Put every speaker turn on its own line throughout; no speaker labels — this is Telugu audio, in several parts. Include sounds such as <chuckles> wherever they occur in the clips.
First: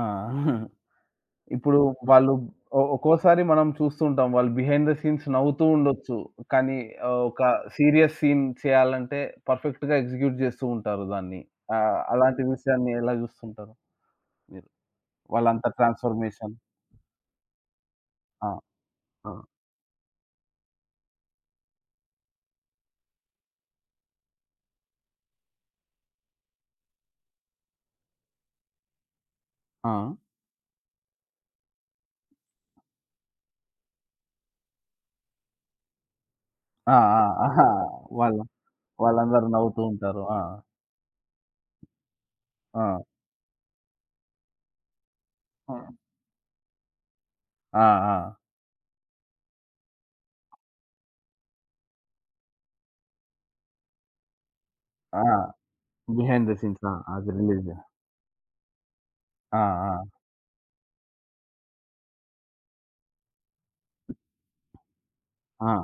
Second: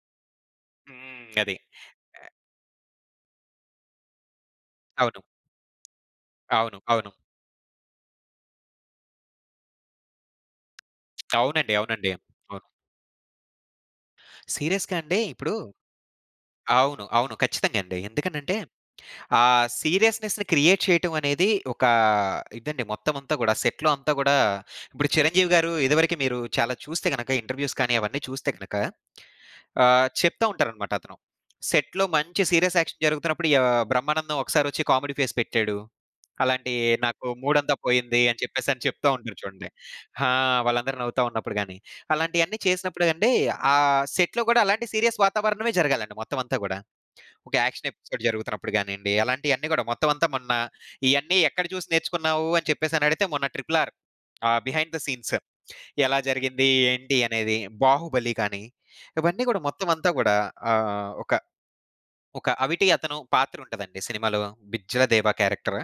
ఆ! <chuckles>
హ్మ్. అది.
ఇప్పుడు
ఆహ్
వాళ్ళు ఒ ఒక్కోసారి మనం చూస్తూ ఉంటాం. వాళ్ళు బిహైండ్ థ
అవును.
సీన్స్ నవ్వుతూ ఉండొచ్చు. కానీ
అవును. అవును.
ఆహ్, ఒక సీరియస్ సీన్ చేయాలంటే పర్ఫెక్ట్‌గా ఎగ్జిక్యూట్ జేస్తూ ఉంటారు దాన్ని.
అవునండి.
ఆహ్,
అవునండి.
అలాంటి
అవును.
విషయాన్ని ఎలా జూస్తుంటారు మీరు?
సీరియస్‌గా అండి ఇప్పుడు
వాళ్ళంత ట్రాన్స్ఫర్మేషన్?
అవును. అవును. ఖచ్చితంగా అండి.
ఆ!
ఎందుకనంటే, ఆ
ఆ!
సీరియస్నెస్‌ని క్రియేట్ చేయటం అనేది ఒకా ఇదండి. మొత్తమంతా గూడా సెట్‌లో అంతా గూడా ఇప్పుడు 'చిరంజీవి' గారు ఇదివరకు మీరు చాలా చూస్తే గనక ఇంటర్‌వ్యూ‌స్ కానీ అవన్నీ చూస్తే గనక ఆహ్,
ఆ!
చెప్తా ఉంటారన్నమాట అతను. సెట్‌లో మంచి సీరియస్ యాక్షన్ జరుగుతున్నప్పుడు య ఆహ్, 'బ్రహ్మానందం' ఒకసారి ఒచ్చి కామెడీ ఫేస్ పెట్టాడు. అలాంటియి
ఆ! ఆ!
"నాకు
ఆహా!
మూడంతా పోయింది" అని
వాళ్ళు
చెప్పేసి అని చెప్తా ఉంటారు
వాళ్ళందరూ
చూడండి.
నవ్వుతూ ఉంటారు.
ఆ!
ఆ!
వాళ్ళందరూ నవ్వుతా ఉన్నప్పుడు గానీ. అలాంటియన్ని
ఆ!
చేసినప్పుడు అంటే, ఆ సెట్‌లో గూడా అలాంటి సీరియస్ వాతావరణమే
ఆ!
జరగాలండి మొత్తం అంతా గూడా. ఒక
ఆ!
యాక్షన్ ఎపిసోడ్
ఆ!
జరుగుతున్నప్పుడు గానియండి, అలాంటియన్నీ గూడా మొత్తం అంతా మొన్న ఇయన్నీ ఎక్కడ జూసి నేర్చుకున్నావు? అని చెప్పేసి అని అడిగితే మొన్న 'ట్రిపుల్ ఆర్' ఆహ్, బిహైండ్ థ
ఆ!
సీన్స్ ఎలా
బిహైండ్ థ
జరిగింది?
సీన్స్. ఆ!
ఏంటి?
అది
అనేది
రిలీజ్
'బాహుబలి' గానీ, ఇవన్నీ
ఆ!
గూడా మొత్తం
ఆ!
అంతా గూడా ఆహ్, ఒక, ఒక అవిటి అతను పాత్ర ఉంటదండి సినిమాలో బిజ్జలదేవ
ఆ!
క్యారెక్టర్.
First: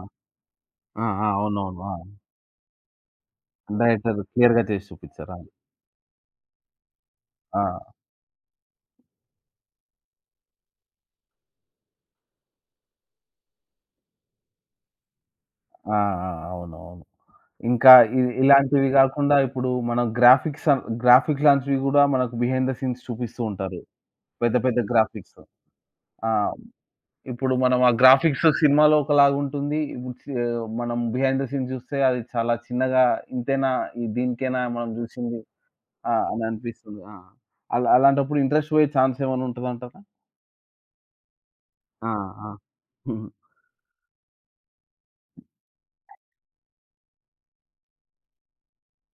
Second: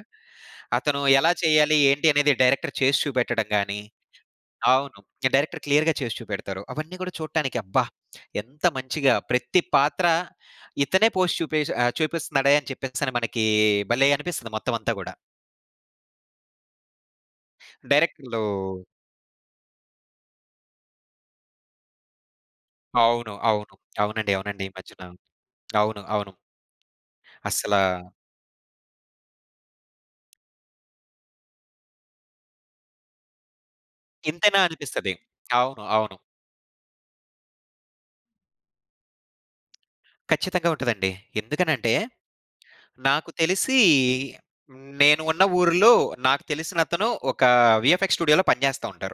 అతను
ఆ! ఆ!
ఎలా చేయాలి?
అవునవును.
ఏంటి?
ఆ!
అనేది డైరెక్టర్ చేసి చూపెట్టడం గాని
డైరెక్టర్ క్లియర్‌గా జేసి
అవును.
చూపిచారు. అవును.
డైరెక్టర్ క్లియర్‌గా చేసి చూపెడతారు. అవన్నీ గూడా చూడటానికి అబ్బా!
ఆ!
ఎంత మంచిగా! ప్రతి పాత్ర ఇతనే పోస్ట్ చూపె ఆహ్, చూపిస్తున్నాడే అని చెప్పేసని మనకి భలే అనిపిస్తుంది మొత్తం అంతా గూడా.
ఆ! ఆ! అవునవును. ఇంకా ఇ
డైరెక్టర్‌లు
ఇలాంటివి గాకుండా ఇప్పుడు మన గ్రాఫిక్స్ అను గ్రాఫిక్స్ లాంటివి గూడా మనకు బిహైండ్ థ సీన్స్
అవును.
చూపిస్తూ
అవును.
ఉంటారు.
అవునండి.
పెద్ద,
అవునండి. ఈ
పెద్ద
మధ్యన.
గ్రాఫిక్స్.
అవును.
ఆ!
అవును.
ఇప్పుడు మనం ఆ
అసలా
గ్రాఫిక్స్ సినిమాలో ఒకలాగుంటుంది. ఈ సే ఇప్పుడు మనం బిహైండ్ థ సీన్ జూస్తే అది చాలా చిన్నగా ఇంతేనా
ఇంతేనా
దీనికేనా మనం
అనిపిస్తది.
చూసింది
అవును.
ఆ!
అవును.
అని అనిపిస్తుంది. ఆ! అలా అలాంటప్పుడు ఇంట్రెస్ట్ బోయే చాన్స్ ఏమైనా ఉంటదంటారా?
ఖచ్చితంగా ఉంటదండి. ఎందుకనంటే,
ఆ! ఆ!
నాకు
<chuckles>
తెలిసి నేను ఉన్న ఊరిలో నాకు తెలిసినతను ఒక వీఎఫ్ఎక్స్ స్టూడియోలో పనిజేస్తా ఉంటారు.